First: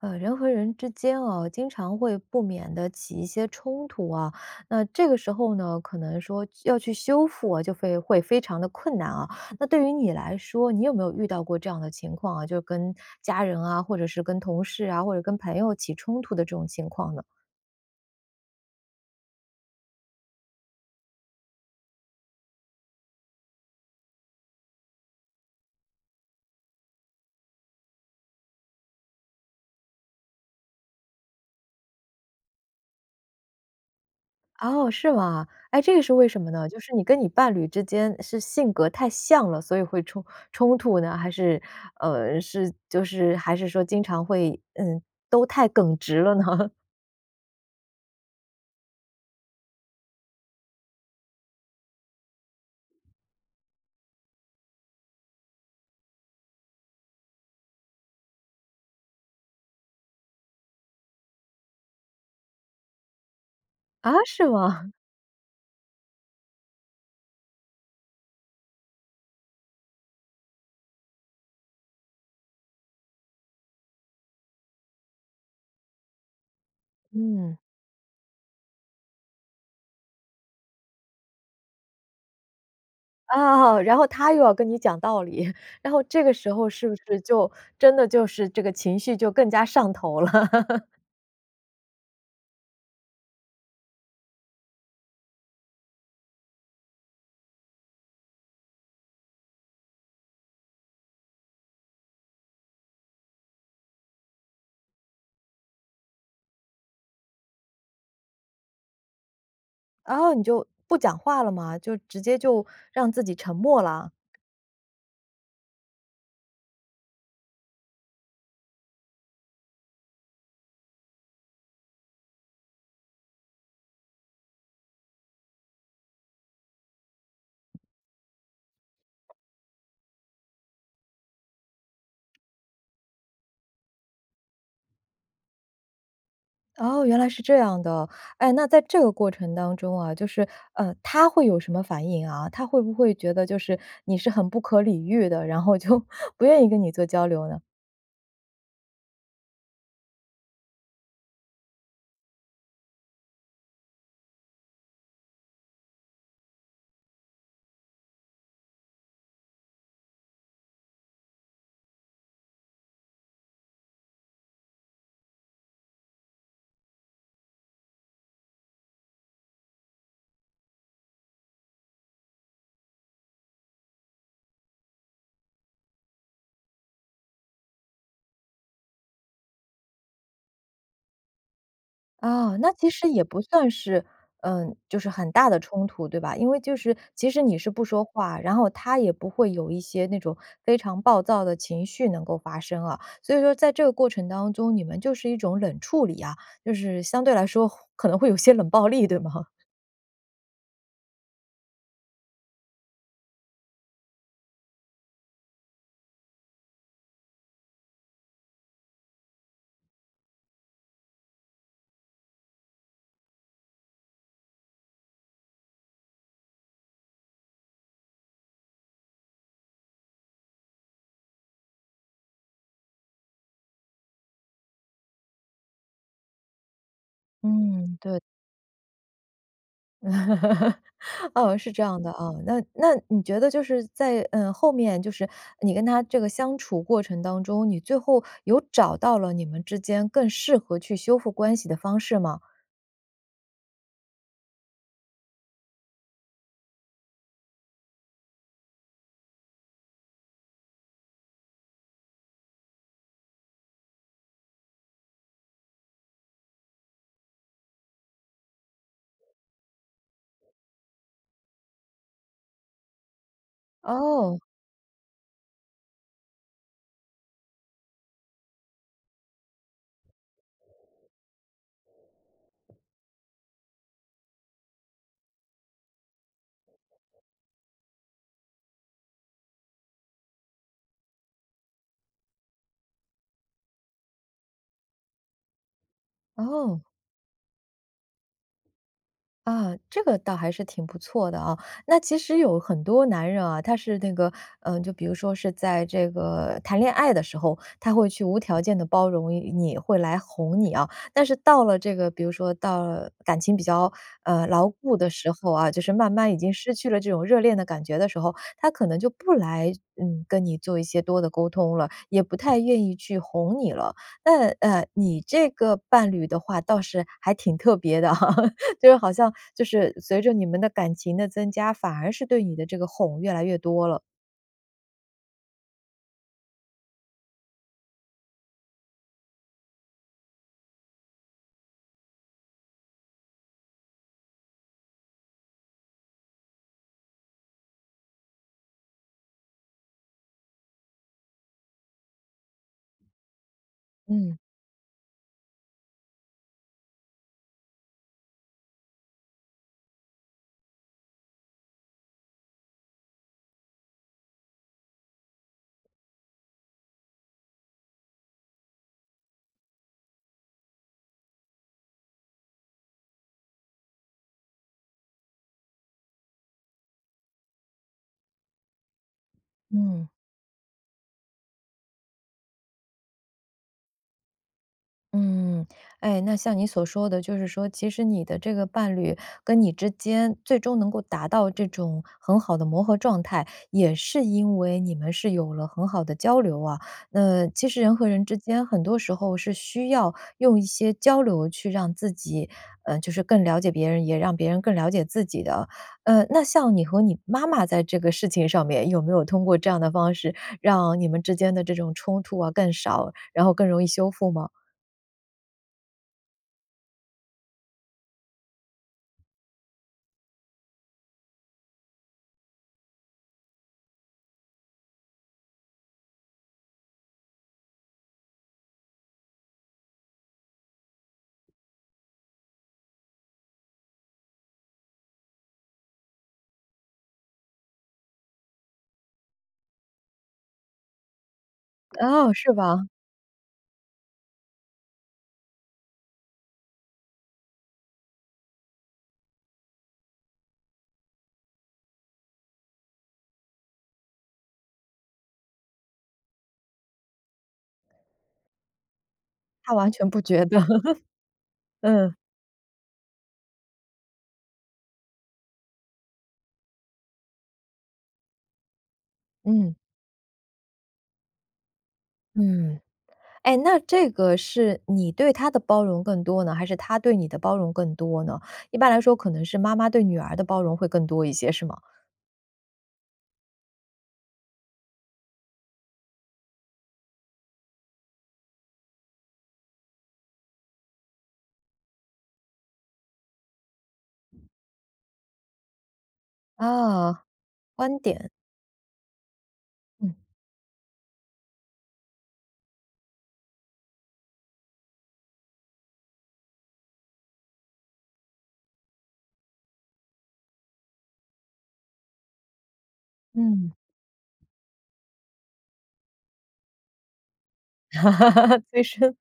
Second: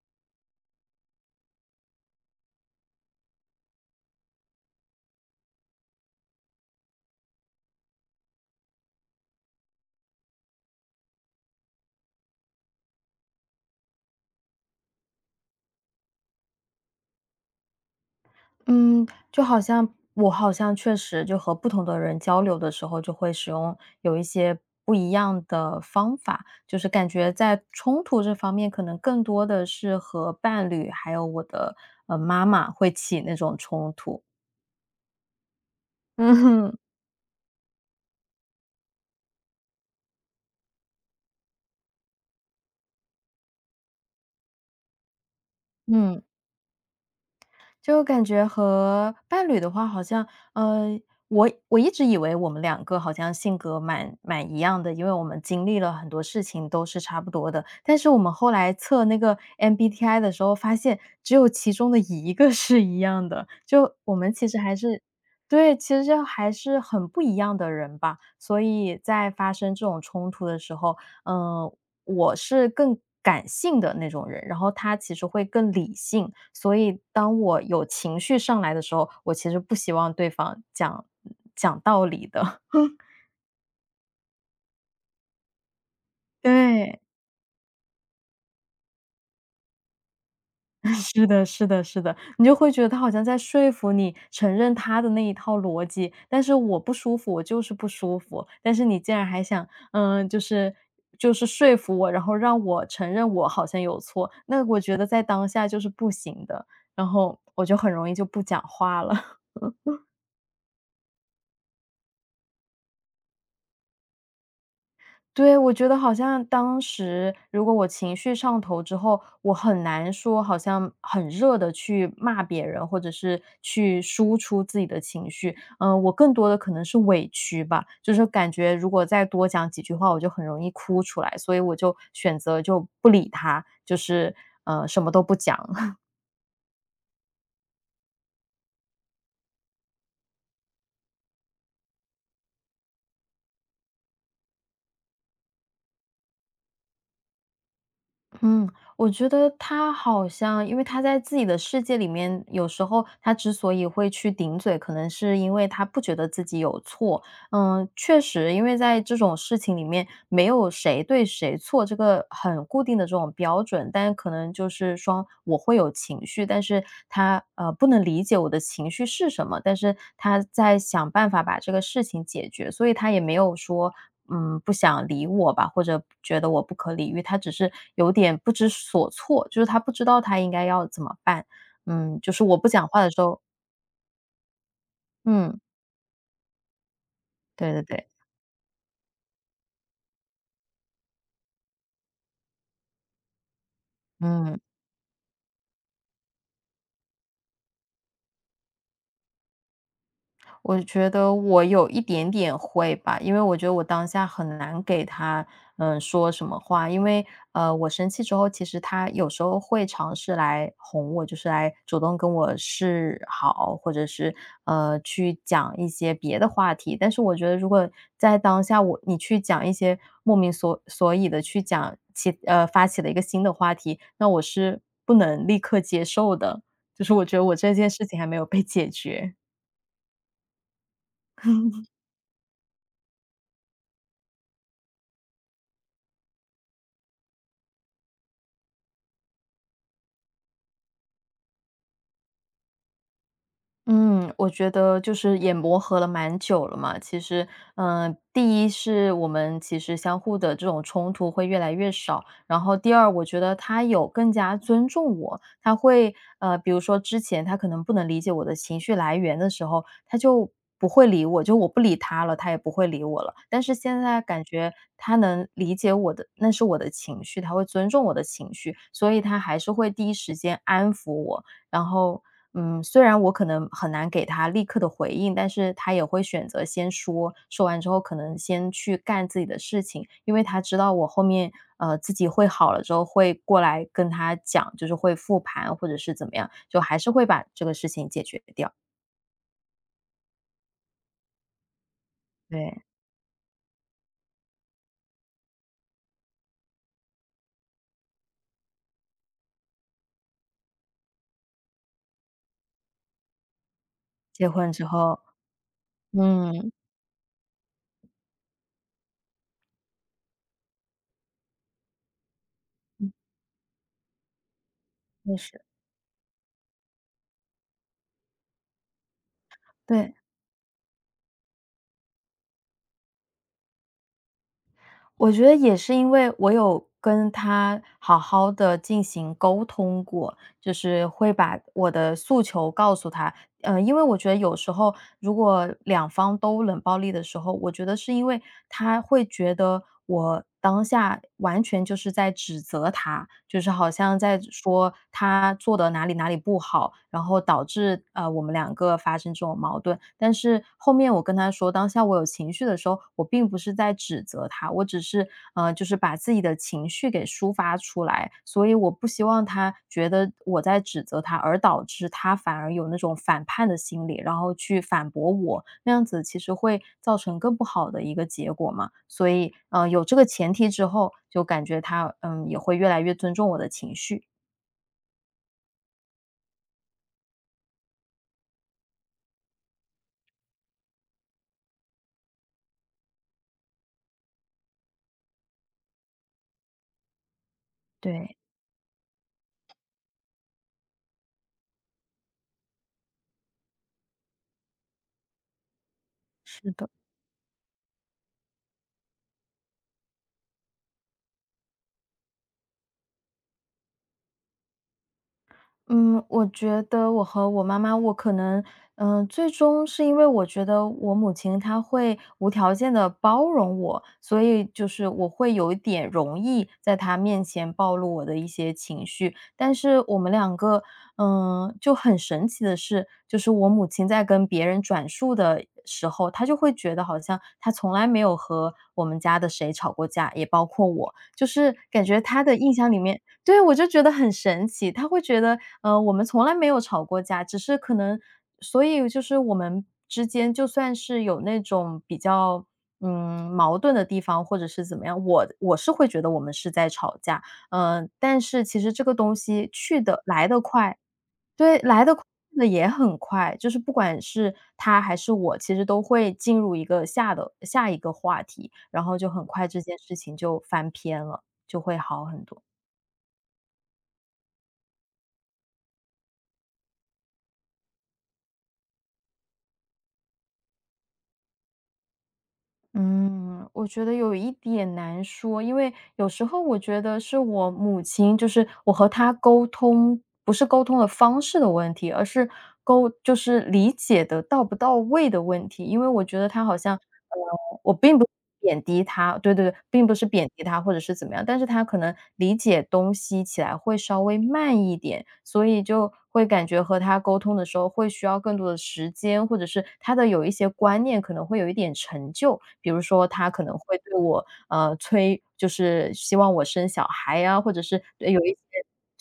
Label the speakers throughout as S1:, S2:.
S1: 人和人之间经常会不免的起一些冲突啊。那这个时候呢，可能说要去修复啊，就会非常的困难啊。那对于你来说，你有没有遇到过这样的情况啊？就是跟家人啊，或者是跟同事啊，或者跟朋友起冲突的这种情况呢？
S2: 嗯，就好像我确实就和不同的人交流的时候，就会使用有一些不一样的方法，就是感觉在冲突这方面，可能更多的是和伴侣还有我的妈妈会起那种冲突。
S1: 哦，是吗？哎，这个是 为
S2: 嗯
S1: 什么呢？
S2: 哼。
S1: 就是你跟你伴侣之间是性格太像了，所以会冲突呢？还是，还是说经常会，都太耿直
S2: 嗯。
S1: 了呢？
S2: 就感觉和伴侣的话，好像呃，我一直以为我们两个好像性格蛮一样的，因为我们经历了很多事情都是差不多的。但是我们后来测那个 MBTI 的时候，发现只有其中的一个是一样的，就
S1: 啊，
S2: 我们
S1: 是
S2: 其实还
S1: 吗？
S2: 是对，其实就还是很不一样的人吧。所以在发生这种冲突的时候，嗯、我是更感性的那种人，然后他其实会更理性，所以当
S1: 嗯。
S2: 我有情绪上来的时候，我其实不希望对方讲道理的，
S1: 啊，然后他又要跟你讲道理，然后这个时候是不
S2: 对。
S1: 是就真的就是这个情绪就更加上头了？
S2: 是的，是的，是的，你就会觉得他好像在说服你承认他的那一套逻辑，但是我不舒服，我就是不舒服。但是你竟然还想，就是说服我，然后让我承认我好像有错，那我觉得在当下就是不行的，然后我就很容易就不讲话了。
S1: 然后你就不讲话了嘛，就直接就让自己沉默了。
S2: 对，我觉得好像当时如果我情绪上头之后，我很难说好像很热的去骂别人，或者是去输出自己的情绪。嗯，我更多的可能是委屈吧，就是感觉如果再多讲几句话，我就很容易哭出来，所以我就选择就不理他，什么都不讲。
S1: 哦，原来是这样的。哎，那在这个过程当中啊，他会有什么反应啊？他会不会觉得就是你是很不可理喻的，然后就 不愿意跟你做交流呢？
S2: 嗯，我觉得他好像，因为他在自己的世界里面，有时候他之所以会去顶嘴，可能是因为他不觉得自己有错，嗯，确实，因为在这种事情里面，没有谁对谁错这个很固定的这种标准，但可能就是说我会有情绪，但是他不能理解我的情绪是什么，但是他在想办法把这个事情解决，所以他也没有说不想理我吧，或者觉得我不可理喻，他只是有点不知所措，就是他不知道他应该要怎么办。嗯，就是
S1: 啊，
S2: 我不
S1: 那
S2: 讲
S1: 其
S2: 话
S1: 实
S2: 的时
S1: 也不
S2: 候，
S1: 算是，嗯，就是很大
S2: 嗯，
S1: 的冲突，对吧？因为就是其实你是
S2: 对对
S1: 不说
S2: 对，
S1: 话，然后他也不会有一些那种非常暴躁的情绪能够发生啊。所以说在这个过程当
S2: 嗯。
S1: 中，你们就是一种冷处理啊，就是相对来说可能会有些冷暴力，对吗？
S2: 我觉得我有一点点会吧，因为我觉得我当下很难给他，说什么话。我生气之后，其实他有时候会尝试来哄我，就是来主动跟我示好，或者是去讲一些别的话题。但是我觉得，如果在当下你去讲一些莫名所以的去发起了一个新的话题，那我是不能立刻接受的。就是我觉得我这件
S1: 嗯，
S2: 事情
S1: 对。
S2: 还没有被解决。
S1: 哦，是这 样的啊。那你觉得就是在后面，就是你跟他这个相处过程当中，你最后有找到了你们之间更适合去修复关系的方式吗？
S2: 嗯，我觉得就是也磨合了蛮久了嘛。其实，第一是我们其实相互的这种冲突会越来越少，然后第二，我觉得他有更加尊重我，他会比如说之前他可能不能理解我的情绪来源的时候，他就不会理我，就我不理他了，他也不会理我了。但是现在
S1: 哦
S2: 感觉他能理解我的，那是我的情绪，他会尊重我的情绪，所以他还是会第一时间安抚我，然后，嗯，虽然我可能很难给他立刻的回应，但是他也会选择先说，说完之后可能先去干自己的事情，因为他知道我后面，自己会好了之后会过来跟他讲，就是会复盘或者是怎么样，
S1: 哦，
S2: 就还是会把这个事情解决掉。
S1: 啊，这个倒还是挺不错的啊。那其实有很
S2: 对，
S1: 多男人啊，他是那个，嗯，就比如说是在这个谈恋爱的时候，他会去无条件的包容你，会来哄你啊。但是到了这个，比如说到了感情比较，呃，
S2: 结
S1: 牢
S2: 婚之
S1: 固的
S2: 后，
S1: 时候啊，就是慢慢已经
S2: 嗯，
S1: 失去了这种热恋的感觉的时候，他可能就不来，嗯，跟你做一些多的沟通了，也不太愿意
S2: 嗯，
S1: 去哄你了。那，你
S2: 确
S1: 这
S2: 实，
S1: 个伴侣的话倒是还挺特别的哈。就是好像就是
S2: 对。
S1: 随着你们的感情的增加，反而是对你的这个哄越来越多了。
S2: 我觉得也是因为我有跟他好好的进行沟通过，就是会把我的诉求告诉他。因为我觉得有时候如果两方都冷暴力的时候，我觉得是因为他会觉得我当下完全就是在指责他，就是好像
S1: 嗯。
S2: 在说他做的哪里哪里不好，然后导致，我们两个发生这种矛盾。但是后面我跟他说，当下我有情绪的时候，我并不是在指责他，我只是就是把自己的情绪给抒发出来，所以我不希望他觉得我在指责他，而导致他反而有那种反叛的心理，然后去反驳我，那样子其实会造成更不好的一个结果嘛。所以，有
S1: 嗯。
S2: 这个前提之后，就感觉他也会越来越尊重我的情绪，
S1: 嗯，哎，那像你所说的，就是说，其实你的这个伴侣跟你之间最终能够达到这种很好的磨合状态，也是因为你们是有了很好的交流啊。那其实人和人之
S2: 对。
S1: 间很多时候是需要用一些交流去让自己，就是更了解别人，也让别人更了解自己的。呃，那
S2: 是
S1: 像你
S2: 的。
S1: 和你妈妈在这个事情上面，有没有通过这样的方式，让你们之间的这种冲突啊更少，然后更容易修复吗？
S2: 嗯，我觉得我和我妈妈，我可能，最终是因为我觉得我母亲她会无条件的包容我，所以就是我会有一点容易在她面前暴露我的一些情绪。但是我们两个，就很神奇的是，就是我母亲在跟别人转述的时候，她就会觉得好像她从来没有和我们家的谁吵过架，也包括我，就是感觉
S1: 哦，
S2: 她
S1: 是
S2: 的印
S1: 吧？
S2: 象里面。对，我就觉得很神奇，她会觉得我们从来没有吵过架，只是可能所以就是我们之间就算是有那种比较，嗯，矛盾的地方或者是怎么样，我是会觉得我们是在吵架。但是其实这个东西
S1: 他完
S2: 去
S1: 全不
S2: 的
S1: 觉
S2: 来
S1: 得，
S2: 的快，对，来的
S1: 嗯，
S2: 快的也很快，就是不管是他还是我，其实都会进入一个下的下一个话题，然后就很快
S1: 嗯，
S2: 这件事情就翻篇了，就会好很多。
S1: 嗯。哎，那这个是你对他的包容更多呢，还是他对你的包容更多呢？一般来说可能是妈妈对女儿的包容会更多一些，是吗？
S2: 嗯，我觉得有一点难说，因为有时候我觉得是我母亲，就是我和她沟通，不是沟通的方式的问题，而是就是理解的到不到位的问题。因为我觉得她好像，
S1: 啊，
S2: 我
S1: 观
S2: 并不
S1: 点，
S2: 贬低他，对对对，并
S1: 嗯，
S2: 不是贬低他或者是怎么样，但是他可能理解东西起来会稍微慢一点，所以就会感觉和他沟通的时候会需要更多的时间，或者是他的有一些观念可能会有一点陈旧，比如说他可
S1: 嗯，
S2: 能会对我，就是希望我生小孩啊，或者 是
S1: 哈哈
S2: 对有一些
S1: 哈，最深，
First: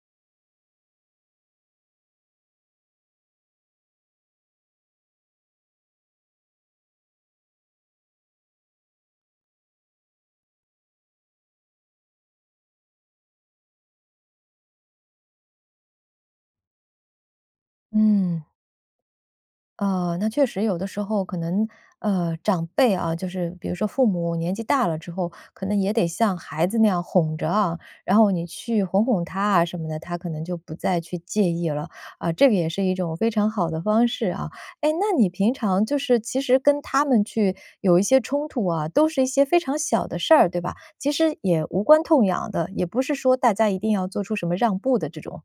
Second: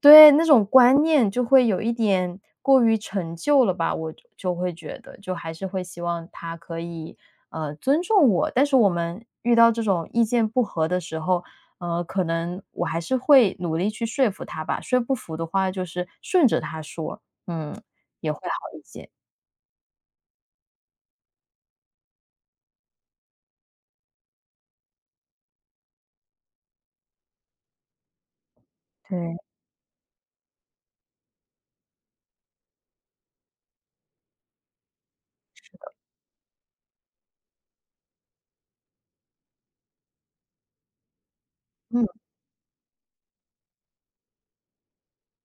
S2: 对，那种观念就会有一点过于陈旧了吧，我就会觉得，就还是会希望他可以，尊重我。但是我们遇到这种意见不合的时候，可能我还是会努力去说服他吧，说不服的话就是顺着他说，嗯，也会
S1: 嗯。
S2: 好一些，
S1: 呃，那确实有的时候可能，呃，长辈啊，就是比如说父母年纪大了之后，可能也得像孩子那样哄着啊，然后你去哄哄
S2: 对，
S1: 他啊什么的，他可能就不再去介意了啊，这个也是一种非常好的方式啊。哎，那你平常就是其实跟他们去有一些冲突啊，都是一些非常小的事儿，对吧？其实也无关
S2: 嗯。
S1: 痛痒的，也不是说大家一定要做出什么让步的这种。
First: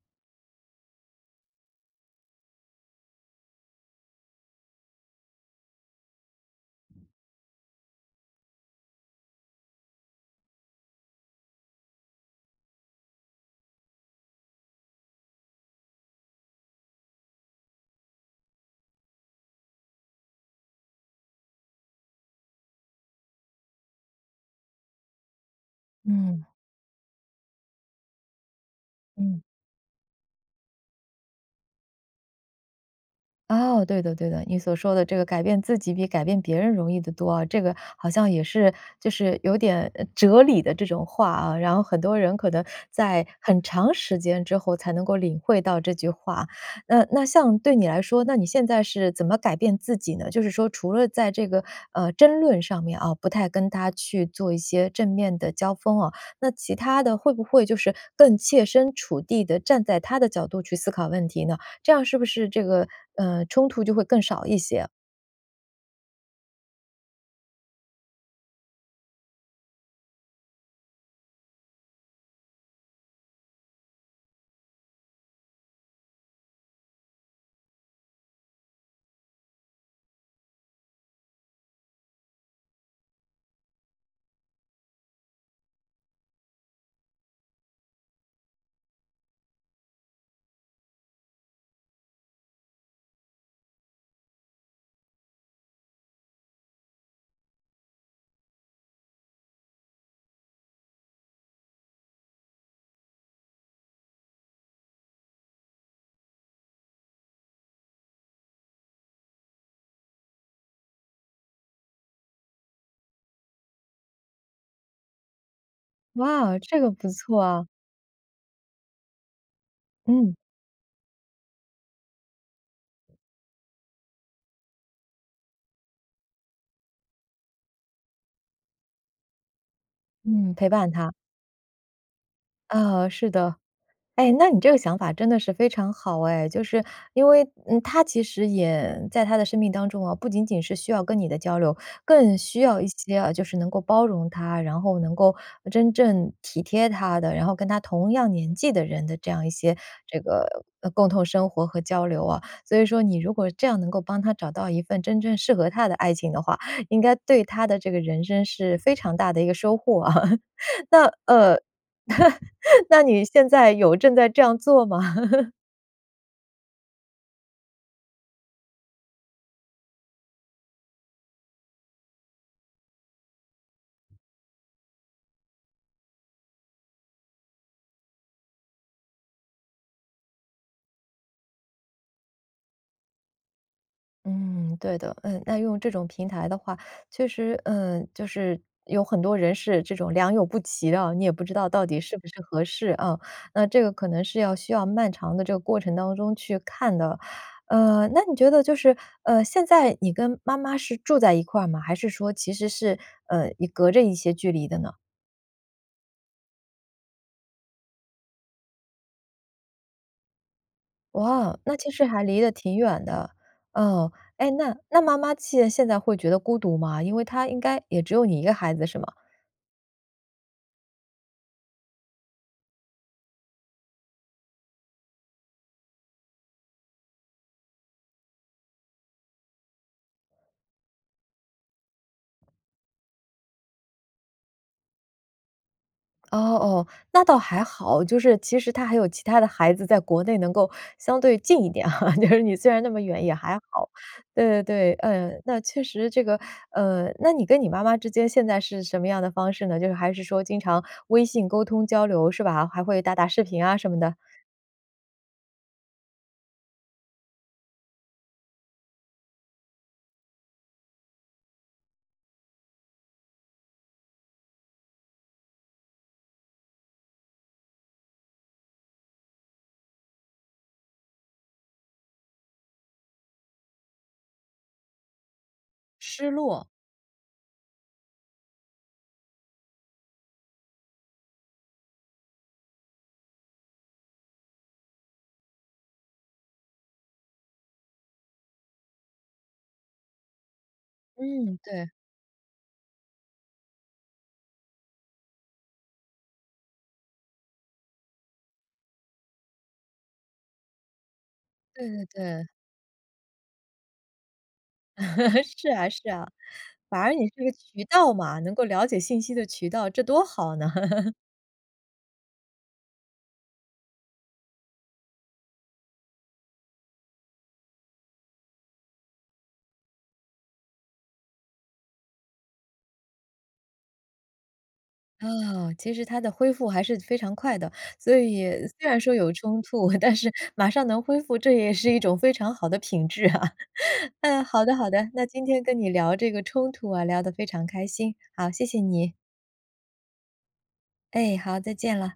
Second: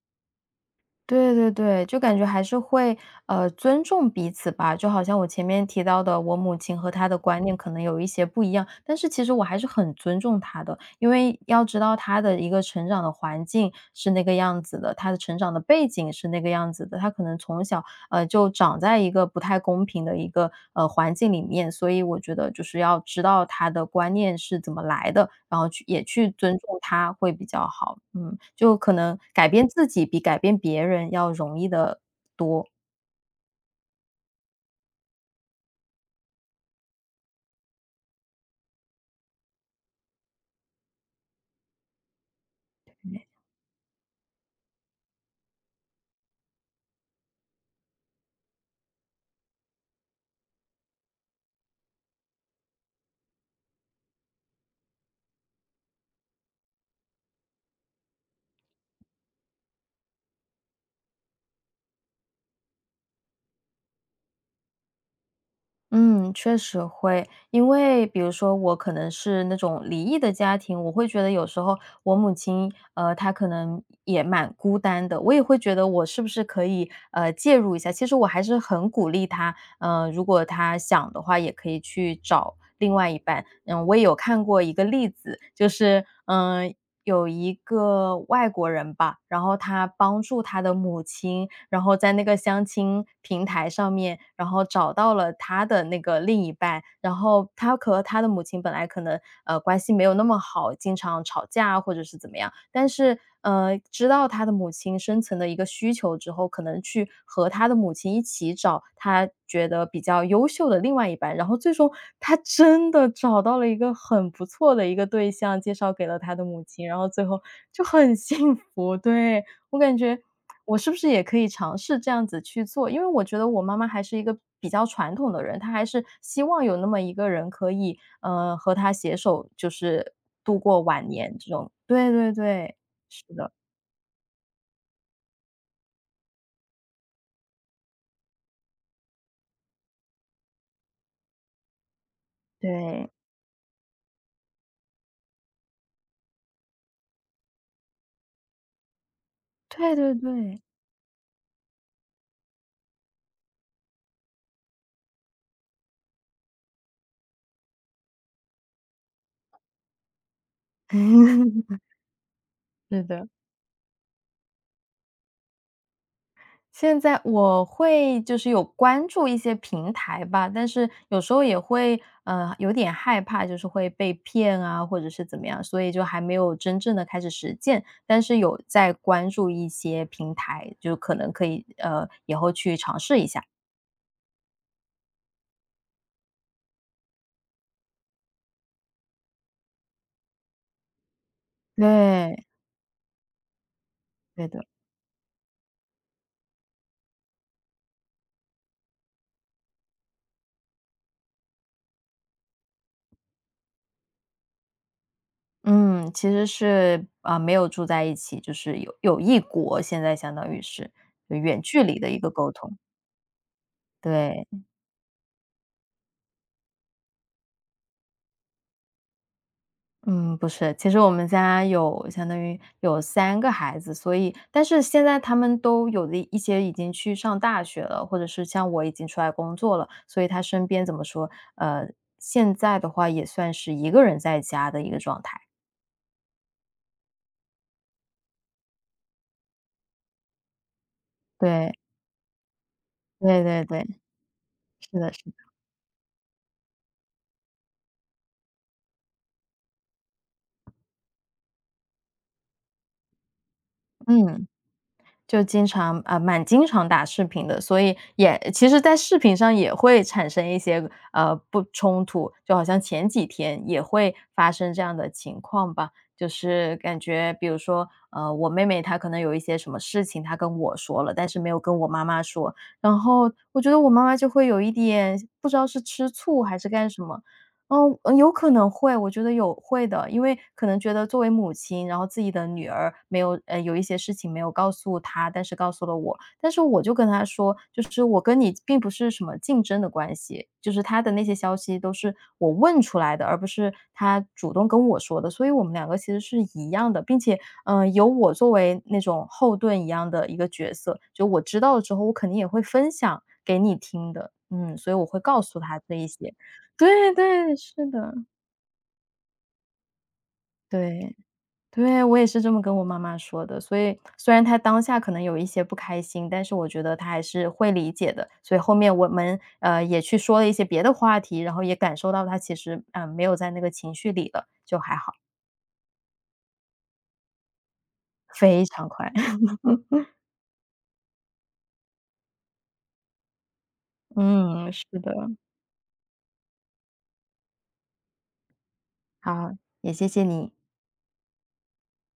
S2: 对对对，就感觉还是会，尊重彼此吧。就好像我前面提到的，我母亲和她的观念可能有一些不一样，但是其实我还是很尊重她的，因为要知道她的一个成长的环境是那个样子的，她的成长的背景是那个样子的，她可能从小就长在一个不太公平的一个，环境里面，所以我觉得就是要知道他的观念是怎么来的，然后去也去
S1: 嗯
S2: 尊重他会比较好。嗯，就可能
S1: 嗯。
S2: 改变自己比改变别人要容易的多。
S1: 哦，对的对的，你所说的这个改变自己比改变别人容易得多啊，这个好像也是就是有点哲理的这种话啊，然后很多人可能在很长时间之后才能够领会到这句话。那像对你来说，那你现在是怎么改变自己呢？就是说除了在这个争论上面啊，不太跟他去做一些正面的交锋啊，那其他的会不会就是更切身处地的站在他的角度去思考问题呢？这样是不是这个，呃，冲突就会更少一些？
S2: 嗯，确实会。因为比如说我可能是那种离异的家庭，我会觉得有时候我母亲，她可能也蛮孤单的，我也会觉得我是不是可以，介入一下，其实我还是很鼓励她，嗯，如果他想的话，也可以去找另外一半。嗯，我也有看过一个例子，就是有一个外国人吧，然后他帮助他的母亲，然后在那个相亲平台上面，然后找到了他的那个另一半，然后他和他的母亲本来可能关系没有那么好，经常吵架啊或者是怎么样，但是知道他的母亲深层的一个需求之后，可能去和他的母亲一起找他觉得比较优秀的另外一半，然后最终他真的找到了一个很不错的一个对象，介绍给了他的
S1: 哇，
S2: 母
S1: 这
S2: 亲，
S1: 个
S2: 然
S1: 不
S2: 后最
S1: 错
S2: 后
S1: 啊，
S2: 就很 幸福。对，我感觉
S1: 嗯，
S2: 我是不是也可以尝试这样子去做？因为我觉得我妈妈还是一个比较传统的人，她还是希望有那么一个人可以，和她携手，就是
S1: 嗯，
S2: 度
S1: 陪
S2: 过
S1: 伴
S2: 晚
S1: 他，
S2: 年这种。对对对。
S1: 啊，
S2: 是
S1: 是
S2: 的，
S1: 的。哎，那你这个想法真的是非常好哎，就是因为，嗯，他其实也在他的生命当中啊，不仅仅是需要跟你的交流，更需要一
S2: 对，
S1: 些啊，就是能够包容他，然后能够真正体贴他的，然后跟他同样年纪的人的这样一些
S2: 对对
S1: 这个
S2: 对。
S1: 共同生活和交流啊。所以说，你如果这样能够帮他找到一份真正适合他的爱情的话，应该对他的这个人生是非常大的一个收获啊。那那
S2: 是
S1: 你
S2: 的，
S1: 现在有正在这样做吗？
S2: 现在我会就是有关注一些平台吧，但是有时候也会，有点害怕，就是会被骗啊，或者是怎么样，所以就还没有真正的开始实践，但是有在关注一些平台，就可能可以，以后去尝试一下。
S1: 嗯，对的，嗯，那用这种平台的话，确实，嗯，就是有很多人是这种良莠不齐的，你也不知道到底是不
S2: 对，
S1: 是合适啊。那这个可能是
S2: 对
S1: 要
S2: 的，
S1: 需要漫长的这个过程当中去看的。呃，那你觉得就是，呃，现在你跟妈妈是住在一块儿吗？还是说其实是，呃，你隔着一些距离的呢？
S2: 嗯，其实是啊，没有住在一起，就是有异国，现在相当于是，
S1: 哇，
S2: 远
S1: 那
S2: 距
S1: 其
S2: 离
S1: 实
S2: 的一
S1: 还
S2: 个
S1: 离得
S2: 沟
S1: 挺
S2: 通。
S1: 远的。哦，
S2: 对，
S1: 哎，那那妈妈现在会觉得孤独吗？因为她应该也只有你一个孩子是吗？
S2: 嗯，不是，其实我们家有相当于有三个孩子，所以但是现在他们都有的一些已经去上大学了，或者是像我已经出来工作了，所以他身边怎么说，呃，现在的话也算是一个人在家的一个状态。
S1: 哦哦，那倒还好，就是其实她还有其他的孩子在国内能够相对近一
S2: 对，
S1: 点哈，就是你虽然那么远也
S2: 对
S1: 还
S2: 对对，
S1: 好。对对对，
S2: 是的是
S1: 嗯，
S2: 的，
S1: 那确实这个那你跟你妈妈之间现在是什么样的方式呢？就是还是说经常微信沟通交流是吧？还会打打视频啊什么的？
S2: 嗯。就经常啊，蛮经常打视频的，所以也其实在视频上也会产生一些，不冲突，就好像前几天也会发生这样的情况吧。就是感觉比如说，我妹妹她可能有一些什么事情，她跟我说了，但是没有跟我妈妈说，然后我觉得我妈妈就会有一点不知道是吃
S1: 失
S2: 醋还
S1: 落。
S2: 是干什么，嗯，有可能会，我觉得有会的。因为可能觉得作为母亲，然后自己的女儿没有有一些事情没有告诉她，但是告诉了我。但是我就跟她说，就是我跟你并不是什么竞争的关系，就是她的那些消
S1: 嗯，
S2: 息
S1: 对，
S2: 都是我问出来的，而不是她主动跟我说的。所以我们两个其实是一样的，并且，嗯，有我作为那种后盾一样的一个角色，就我知道了
S1: 对
S2: 之
S1: 对
S2: 后，我肯定也
S1: 对。
S2: 会分享给你听的。嗯，所以我会告 诉
S1: 是
S2: 她
S1: 啊
S2: 这一
S1: 是啊，
S2: 些。
S1: 反而
S2: 对
S1: 你是个
S2: 对，
S1: 渠
S2: 是
S1: 道
S2: 的，
S1: 嘛，能够了解信息的渠道，这多好呢！
S2: 对，对，我也是这么跟我妈妈说的，所以虽然她当下可能有一些不开心，但是我觉得她还是会理解的。所以后面我们，也去说了一些别的话题，然后也感受到她其实，没有在那个情绪里了，就还好，
S1: 啊，其实它的恢复还是非常快的，所以
S2: 非常
S1: 虽然
S2: 快。
S1: 说有 冲突，但是马上能恢复，这也是一种非常好的品质啊。嗯，好
S2: 嗯，
S1: 的
S2: 是
S1: 好的，
S2: 的，
S1: 那今天跟你聊这个冲突啊，聊得非常开心，好，谢谢你。
S2: 好，也谢谢你。
S1: 哎，好，再见了。